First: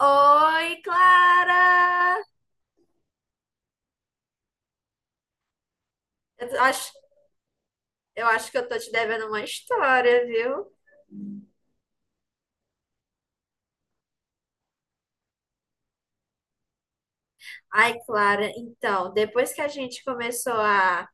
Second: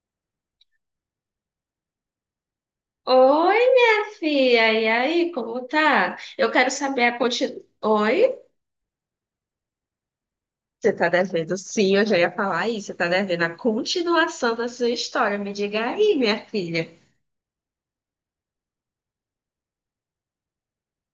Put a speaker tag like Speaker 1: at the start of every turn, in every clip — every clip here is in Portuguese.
Speaker 1: Oi, Clara!
Speaker 2: Oi, minha filha, e aí, como tá?
Speaker 1: Eu
Speaker 2: Eu quero
Speaker 1: acho,
Speaker 2: saber a continuação.
Speaker 1: eu
Speaker 2: Oi?
Speaker 1: acho que eu tô te devendo uma história, viu?
Speaker 2: Você tá devendo? Sim, eu já ia falar isso. Você tá devendo a continuação da sua história. Me diga aí, minha filha.
Speaker 1: Ai, Clara, então, depois que a gente começou a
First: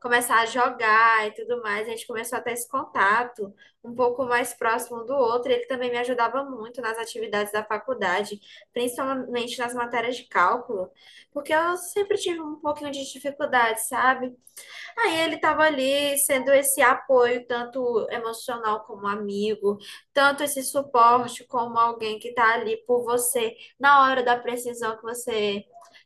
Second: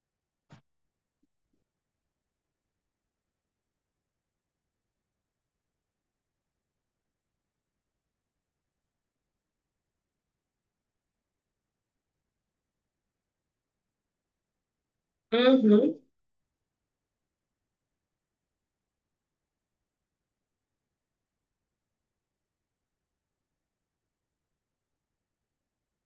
Speaker 1: começar a jogar e tudo mais, a gente começou a ter esse contato um pouco mais próximo um do outro. Ele também me ajudava muito nas atividades da faculdade, principalmente nas matérias de cálculo, porque eu sempre tive um pouquinho de dificuldade, sabe? Aí ele estava
Speaker 2: Uhum.
Speaker 1: ali sendo esse apoio, tanto emocional como amigo, tanto esse suporte como alguém que está ali por você na hora da precisão que você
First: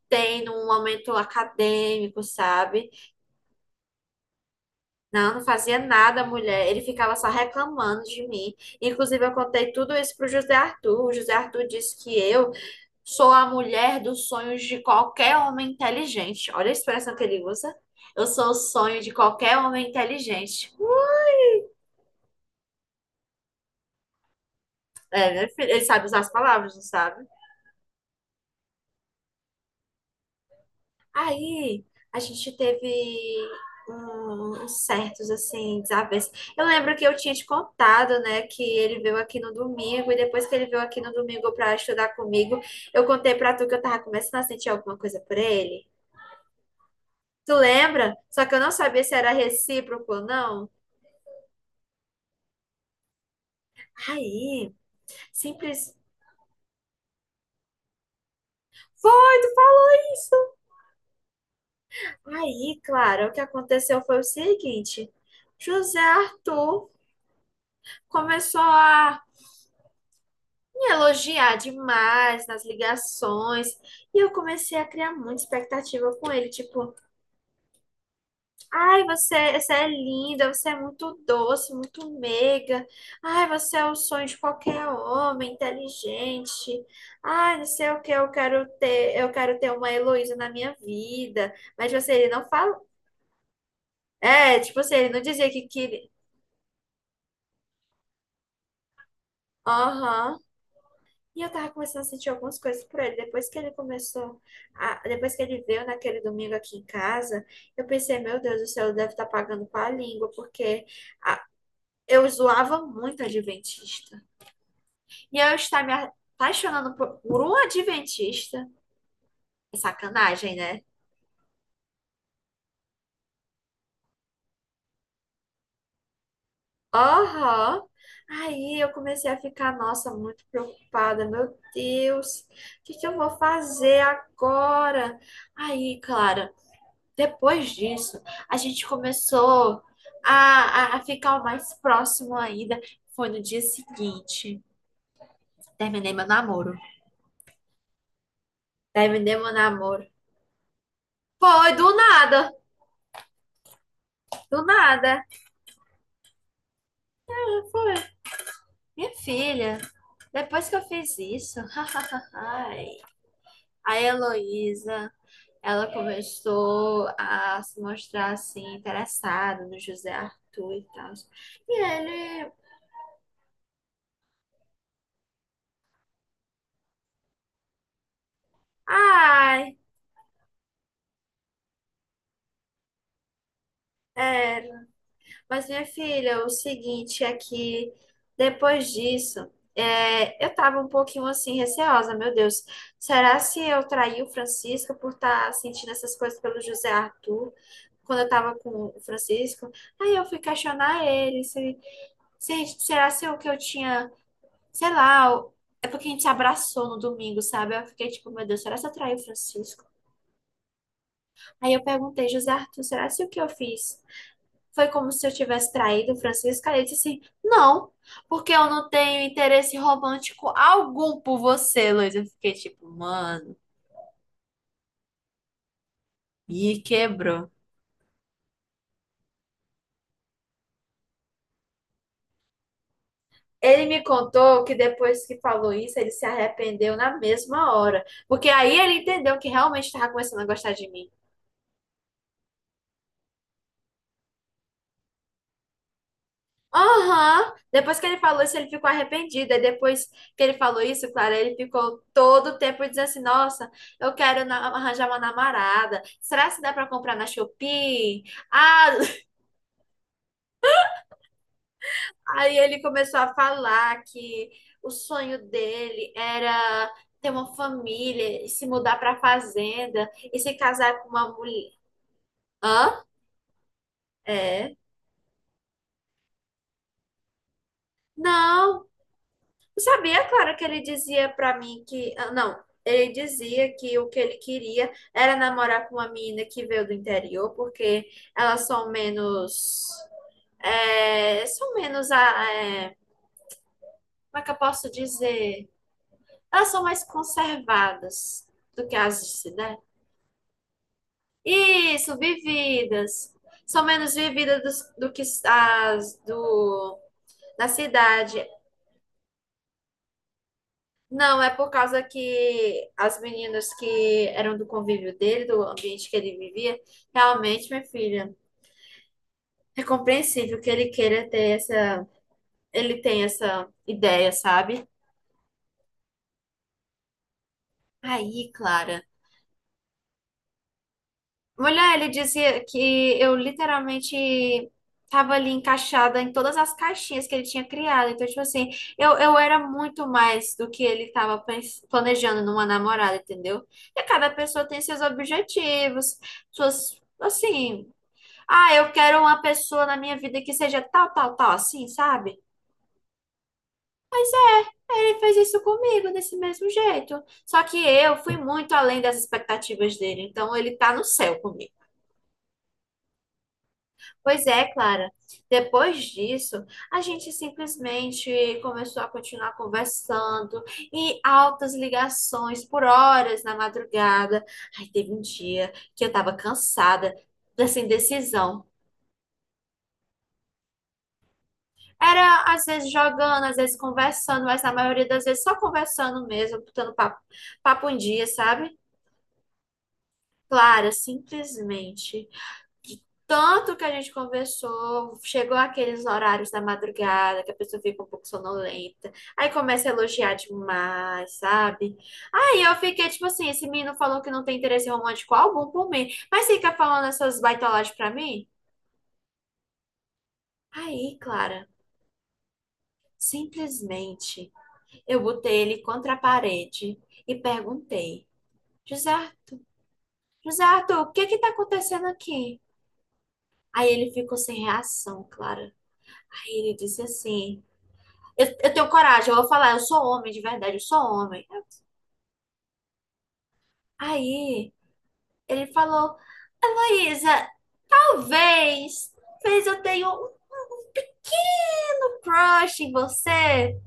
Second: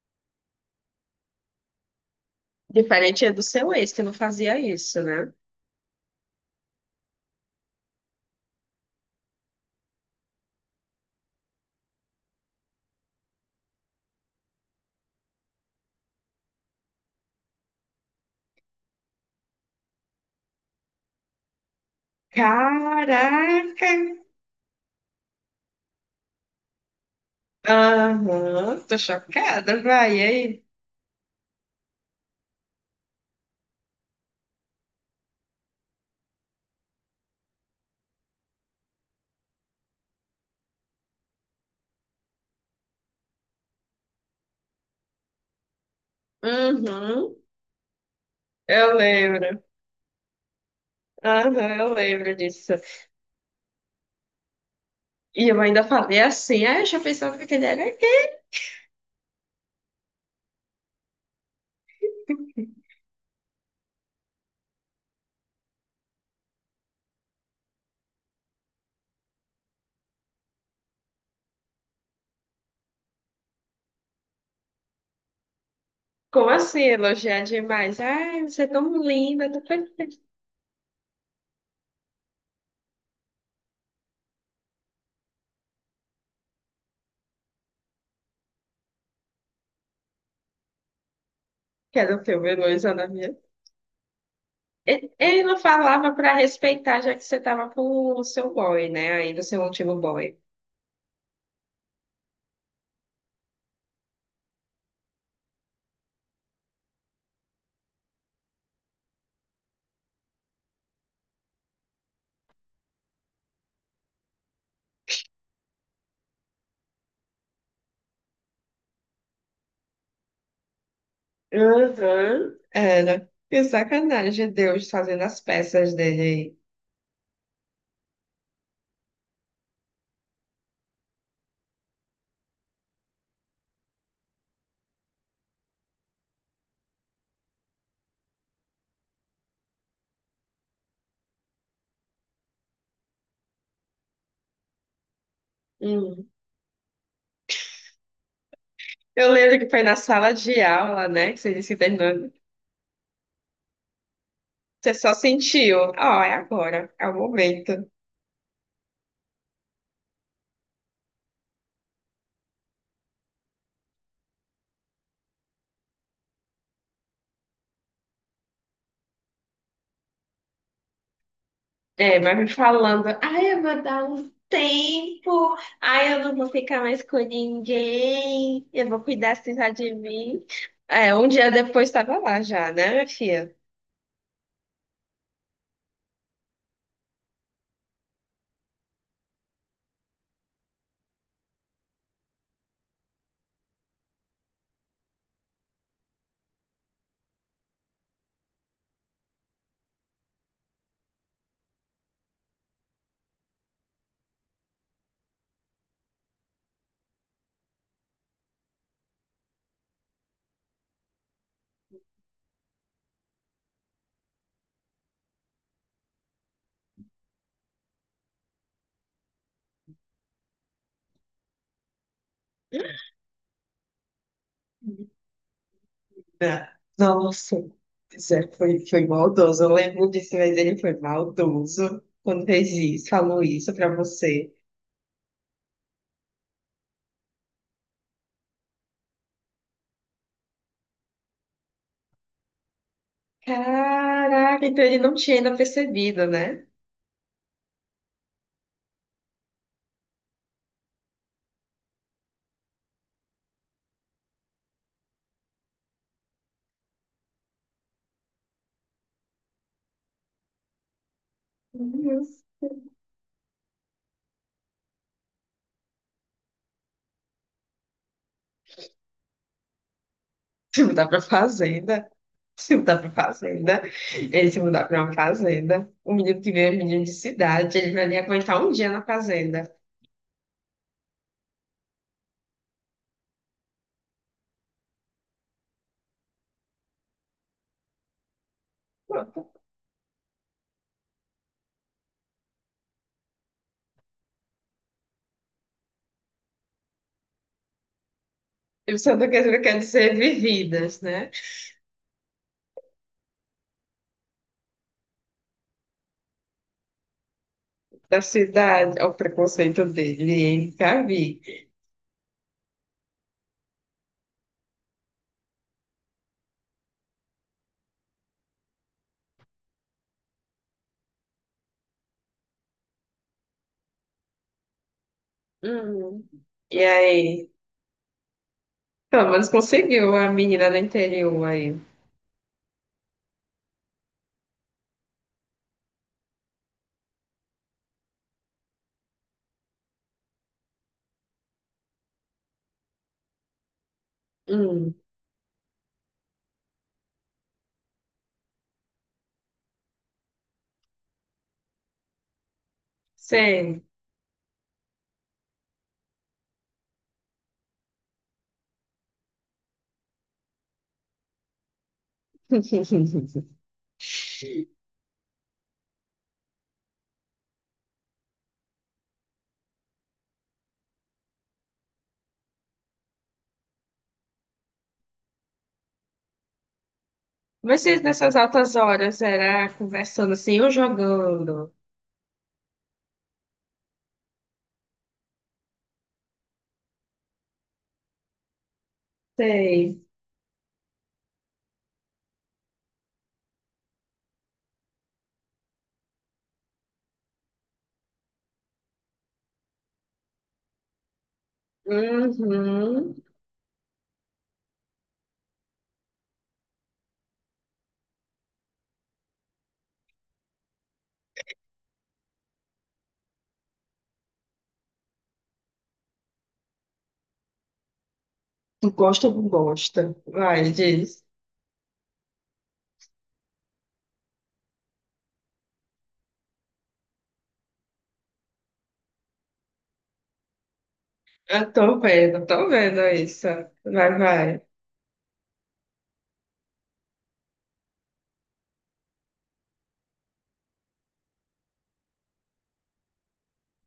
Speaker 1: tem num momento acadêmico, sabe?
Speaker 2: Diferente do seu ex, que não fazia isso, né?
Speaker 1: Não, não fazia nada, mulher. Ele ficava só reclamando de mim. Inclusive, eu contei tudo isso pro José Arthur. O José Arthur disse que eu sou a mulher dos sonhos de qualquer homem inteligente. Olha a expressão que ele usa. Eu sou o sonho de qualquer homem inteligente.
Speaker 2: Caraca!
Speaker 1: É, né, filho? Ele sabe usar as palavras, não sabe?
Speaker 2: Aham, tô chocada, vai, e aí?
Speaker 1: Aí a gente teve uns certos, assim, desavenças. Eu lembro que eu tinha te contado, né, que ele veio aqui no domingo, e depois que ele veio aqui no domingo pra estudar comigo, eu contei pra tu que eu tava começando a sentir alguma coisa por ele.
Speaker 2: Uhum,
Speaker 1: Tu lembra? Só que eu não
Speaker 2: eu
Speaker 1: sabia se era
Speaker 2: lembro.
Speaker 1: recíproco ou não.
Speaker 2: Aham, eu lembro disso.
Speaker 1: Aí,
Speaker 2: E eu ainda
Speaker 1: simples.
Speaker 2: falei assim, ah, eu já pensava que ele era gay.
Speaker 1: Aí, Clara, o que aconteceu foi o seguinte: José Arthur começou a me elogiar demais nas ligações. E eu comecei a criar muita expectativa com ele,
Speaker 2: Como assim
Speaker 1: tipo,
Speaker 2: elogiar demais? Ai, você é tão
Speaker 1: ai,
Speaker 2: linda,
Speaker 1: você,
Speaker 2: tão
Speaker 1: você é
Speaker 2: perfeita.
Speaker 1: linda, você é muito doce, muito meiga. Ai, você é o sonho de qualquer homem, inteligente. Ai, não sei o que, eu quero ter uma Heloísa na minha vida. Mas tipo
Speaker 2: Que
Speaker 1: assim,
Speaker 2: era o
Speaker 1: ele não
Speaker 2: filme
Speaker 1: fala.
Speaker 2: elogiando a minha.
Speaker 1: É, tipo assim, ele não
Speaker 2: Ele
Speaker 1: dizia
Speaker 2: não
Speaker 1: que queria.
Speaker 2: falava pra respeitar, já que você tava com o seu boy, né? Ainda o seu último boy.
Speaker 1: Aham. E eu tava começando a sentir algumas coisas por ele. Depois que ele veio naquele domingo aqui em casa, eu pensei, meu Deus do céu, ele deve estar pagando com a língua, porque a- eu zoava muito adventista. E eu estar me apaixonando por um adventista. É sacanagem, né?
Speaker 2: Uhum. Era. Que sacanagem, Deus fazendo as peças dele. Aí.
Speaker 1: Aham. Aí eu comecei a ficar, nossa, muito preocupada. Meu Deus, o que que eu vou fazer agora? Aí, claro. Depois disso, a gente começou a ficar mais próximo ainda. Foi no dia seguinte. Terminei meu
Speaker 2: Hum.
Speaker 1: namoro.
Speaker 2: Eu
Speaker 1: Terminei meu
Speaker 2: lembro que foi na
Speaker 1: namoro.
Speaker 2: sala de aula, né? Que você
Speaker 1: Foi
Speaker 2: disse que
Speaker 1: do
Speaker 2: terminou.
Speaker 1: nada. Do
Speaker 2: Você só
Speaker 1: nada.
Speaker 2: sentiu. Ó, é agora, é o momento.
Speaker 1: Foi. Minha filha, depois que eu fiz isso, a Heloísa, ela começou a se mostrar assim, interessada no José Arthur e tal. E
Speaker 2: É, mas me
Speaker 1: ele,
Speaker 2: falando, ai, eu vou dar um tempo, ai, eu não vou ficar mais com ninguém, eu vou cuidar assim só
Speaker 1: ai,
Speaker 2: de mim. É, um dia depois estava lá já, né, minha filha?
Speaker 1: é, mas, minha filha, o seguinte é que depois disso, é, eu tava um pouquinho assim, receosa, meu Deus. Será se eu traí o Francisco por estar sentindo essas coisas pelo José Arthur, quando eu tava com o Francisco? Aí eu fui questionar ele, se, será se o que eu tinha, sei lá, é porque a gente se abraçou no domingo, sabe? Eu fiquei tipo, meu Deus, será se eu traí o Francisco? Aí eu perguntei, José Arthur, será se o que eu fiz? Foi como se eu tivesse traído Francisca. Ele disse assim: Não, porque eu não tenho interesse romântico algum por você, Luiz. Eu fiquei tipo, mano,
Speaker 2: Não.
Speaker 1: me quebrou.
Speaker 2: Nossa, Zé foi, foi maldoso. Eu lembro disso, mas ele foi maldoso quando fez isso, falou isso
Speaker 1: Ele
Speaker 2: pra
Speaker 1: me
Speaker 2: você.
Speaker 1: contou que depois que falou isso, ele se arrependeu na mesma hora. Porque aí ele entendeu que realmente estava começando a gostar de mim.
Speaker 2: Caraca, então ele não tinha ainda percebido, né?
Speaker 1: Aham. Depois que ele falou isso, ele ficou arrependido. E depois que ele falou isso, claro, ele ficou todo o tempo dizendo assim: Nossa, eu quero arranjar uma namorada. Será que dá para comprar na Shopee? Ah,
Speaker 2: Uhum.
Speaker 1: aí ele começou a falar que o sonho dele era ter uma família, e se mudar para fazenda e se
Speaker 2: Você
Speaker 1: casar
Speaker 2: mudar
Speaker 1: com
Speaker 2: pra
Speaker 1: uma mulher.
Speaker 2: fazenda. Se mudar
Speaker 1: Hã?
Speaker 2: pra fazenda. Ele se
Speaker 1: É.
Speaker 2: mudar pra uma fazenda. O menino que veio é um menino de cidade, ele vai nem aguentar um
Speaker 1: Não.
Speaker 2: dia na fazenda.
Speaker 1: Sabia, claro que ele dizia pra mim que. Ah, não, ele dizia que o que ele queria era namorar com uma menina que veio do interior, porque elas são
Speaker 2: Pronto.
Speaker 1: menos. É, são menos. Ah, é, como é que eu posso dizer? Elas são mais conservadas do
Speaker 2: E
Speaker 1: que
Speaker 2: o
Speaker 1: as
Speaker 2: Santa
Speaker 1: de
Speaker 2: Catarina quer
Speaker 1: cidade.
Speaker 2: dizer vividas, né?
Speaker 1: Isso, vividas. São menos vividas que as da
Speaker 2: Da
Speaker 1: cidade.
Speaker 2: cidade, ao preconceito dele, hein? Já vi.
Speaker 1: Não, é por causa que as meninas que eram do convívio dele, do ambiente que ele vivia, realmente, minha filha, é compreensível que ele queira ter essa, ele tem essa ideia, sabe?
Speaker 2: Hum. E aí,
Speaker 1: Aí, Clara.
Speaker 2: pelo menos conseguiu a menina do interior aí.
Speaker 1: Mulher, ele dizia que eu literalmente tava ali encaixada em todas as caixinhas que ele tinha criado. Então, tipo assim, eu era muito mais do que ele tava planejando numa namorada, entendeu? E cada pessoa tem
Speaker 2: Hum,
Speaker 1: seus objetivos, suas, assim. Ah, eu quero uma pessoa na minha vida que seja tal, tal, tal, assim, sabe?
Speaker 2: sei.
Speaker 1: Ele fez isso comigo desse mesmo jeito. Só que eu fui muito além das expectativas dele, então ele tá no céu comigo. Pois é, Clara. Depois disso, a gente simplesmente começou a continuar conversando e altas ligações por horas na madrugada. Aí teve um dia que eu tava cansada dessa
Speaker 2: Mas vocês nessas
Speaker 1: indecisão.
Speaker 2: altas horas era conversando assim ou jogando?
Speaker 1: Era às vezes jogando, às vezes conversando, mas na maioria das vezes só conversando mesmo, botando papo em dia, sabe?
Speaker 2: Sei.
Speaker 1: Clara, simplesmente. Tanto que a gente conversou, chegou aqueles horários da madrugada, que a pessoa fica um pouco sonolenta, aí começa a elogiar demais, sabe? Aí eu fiquei
Speaker 2: Uhum.
Speaker 1: tipo assim: esse menino falou que não tem interesse romântico algum por mim, mas fica falando essas baitolagens pra mim? Aí, Clara, simplesmente. Eu botei ele contra a parede e perguntei: José,
Speaker 2: Gosta
Speaker 1: Ar-
Speaker 2: ou não gosta?
Speaker 1: José
Speaker 2: Vai,
Speaker 1: Arthur, o que
Speaker 2: diz.
Speaker 1: é que tá acontecendo aqui? Aí ele ficou sem reação, Clara. Aí ele disse assim: Eu tenho coragem, eu vou falar, eu sou homem de verdade, eu sou homem.
Speaker 2: Eu tô vendo isso. Vai, vai.
Speaker 1: Aí ele falou: Heloísa, talvez, talvez eu tenha um pequeno crush em você.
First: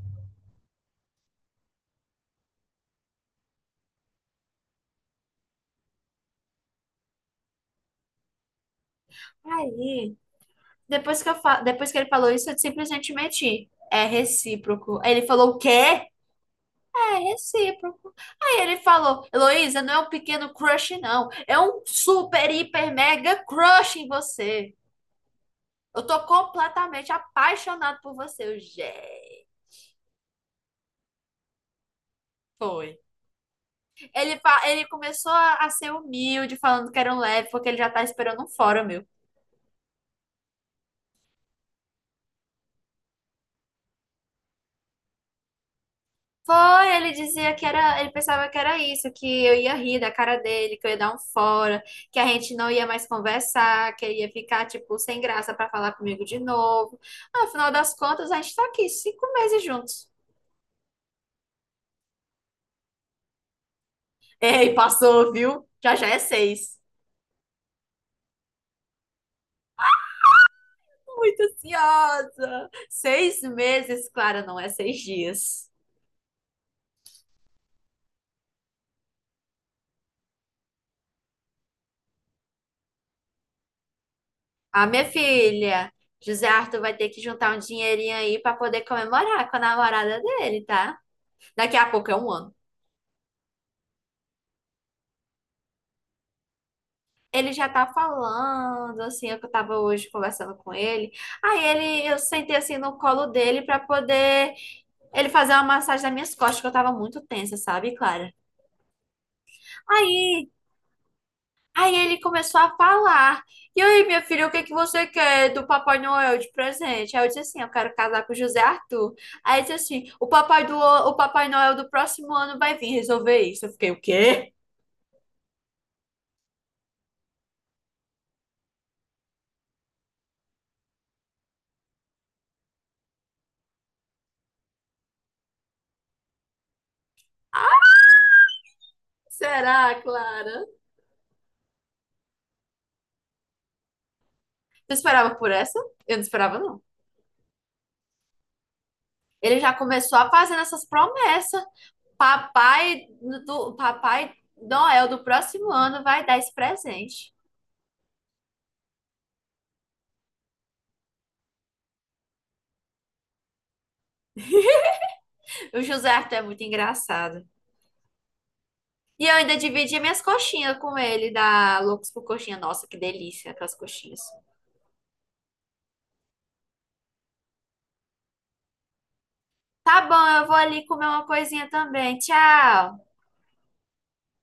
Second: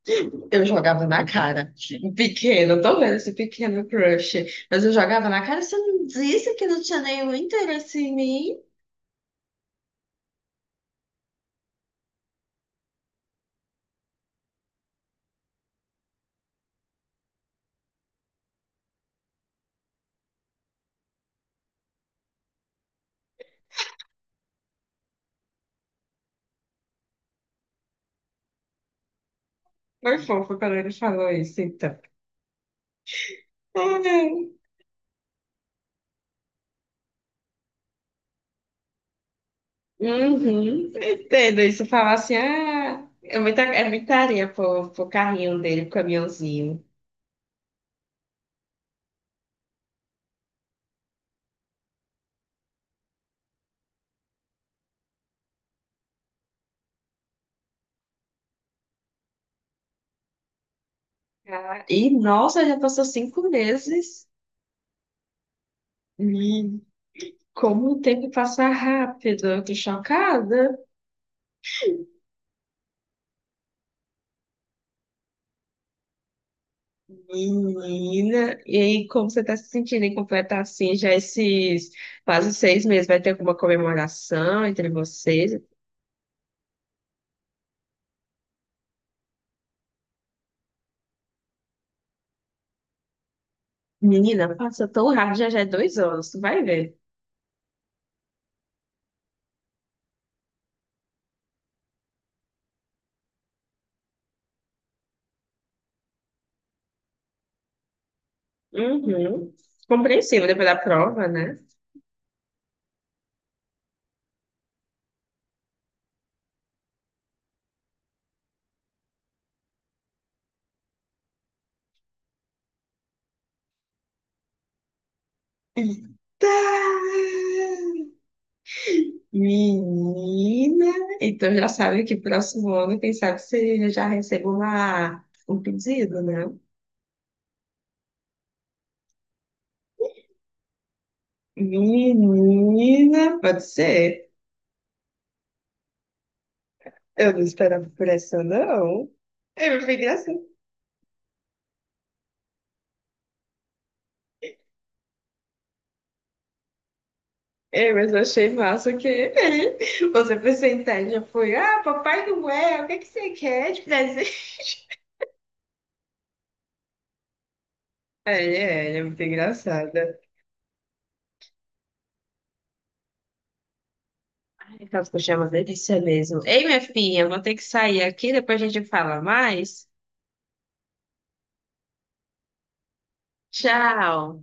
Speaker 2: Eu jogava na cara. Um pequeno, tô vendo esse pequeno crush. Mas eu jogava na cara, você não disse que não tinha nenhum interesse em mim?
Speaker 1: Aí, depois que, eu depois que ele falou isso, eu simplesmente menti. É recíproco. Aí ele falou: O quê? É recíproco. Aí ele falou: Heloísa, não é um pequeno crush, não. É um super, hiper, mega crush em você. Eu tô completamente apaixonado por você. Eu, gente.
Speaker 2: Foi fofo quando ele falou isso, então.
Speaker 1: Foi.
Speaker 2: Ai.
Speaker 1: Ele, ele começou a ser humilde, falando que era um leve, porque ele já tá esperando um fórum meu.
Speaker 2: Uhum. Entendo isso. Falar assim, ah, é muita areia pro, pro carrinho dele, pro caminhãozinho.
Speaker 1: Foi, ele dizia que era, ele pensava que era isso, que eu ia rir da cara dele, que eu ia dar um fora, que a gente não ia mais conversar, que ele ia ficar, tipo, sem graça pra falar comigo de novo. Afinal das contas, a gente tá aqui 5 meses juntos.
Speaker 2: Ah, e, nossa, já passou 5 meses.
Speaker 1: Ei, passou, viu? Já já é seis.
Speaker 2: Como o tempo passa rápido, eu tô chocada.
Speaker 1: Muito ansiosa. 6 meses, Clara, não é 6 dias.
Speaker 2: Menina, e aí, como você tá se sentindo em completar assim já esses quase 6 meses? Vai ter alguma comemoração
Speaker 1: Ah,
Speaker 2: entre
Speaker 1: minha
Speaker 2: vocês?
Speaker 1: filha, José Arthur vai ter que juntar um dinheirinho aí pra poder comemorar com a namorada dele, tá? Daqui a pouco é um ano.
Speaker 2: Menina, passa tão rápido, já já é 2 anos, tu vai ver.
Speaker 1: Ele já tá falando, assim, eu que tava hoje conversando com ele. Aí ele, eu sentei assim no colo dele pra poder ele fazer uma massagem nas minhas costas, que eu tava muito tensa, sabe, Clara?
Speaker 2: Uhum. Compreensível
Speaker 1: Aí,
Speaker 2: depois da prova, né?
Speaker 1: aí ele começou a falar. E aí, minha filha, o que que você quer do Papai Noel de presente? Aí eu disse assim, eu quero casar com o José Arthur. Aí ele disse assim, o Papai Noel do próximo ano vai vir resolver isso. Eu fiquei, o quê?
Speaker 2: Tá. Menina, então já sabe que próximo ano, quem sabe você já recebe uma, um pedido, né?
Speaker 1: Será, Clara?
Speaker 2: Menina, pode ser.
Speaker 1: Tu esperava por essa? Eu não esperava, não.
Speaker 2: Eu não esperava por essa, não.
Speaker 1: Ele já
Speaker 2: Eu fiquei
Speaker 1: começou a
Speaker 2: assim.
Speaker 1: fazer essas promessas. Papai papai Noel do próximo ano vai dar esse presente.
Speaker 2: É, mas eu achei massa que você foi sentar e já foi. Ah, Papai Noel, o que que você quer de presente?
Speaker 1: O José Arthur é muito engraçado.
Speaker 2: É, é, ele é muito
Speaker 1: E eu ainda dividi
Speaker 2: engraçada.
Speaker 1: minhas coxinhas com ele, da Loucos por Coxinha. Nossa, que delícia aquelas coxinhas.
Speaker 2: Ai, aquelas coxinhas é uma delícia mesmo. Ei, minha filha, eu vou ter que sair aqui, depois a gente fala mais.
Speaker 1: Tá bom, eu vou ali comer uma coisinha também. Tchau.
Speaker 2: Tchau.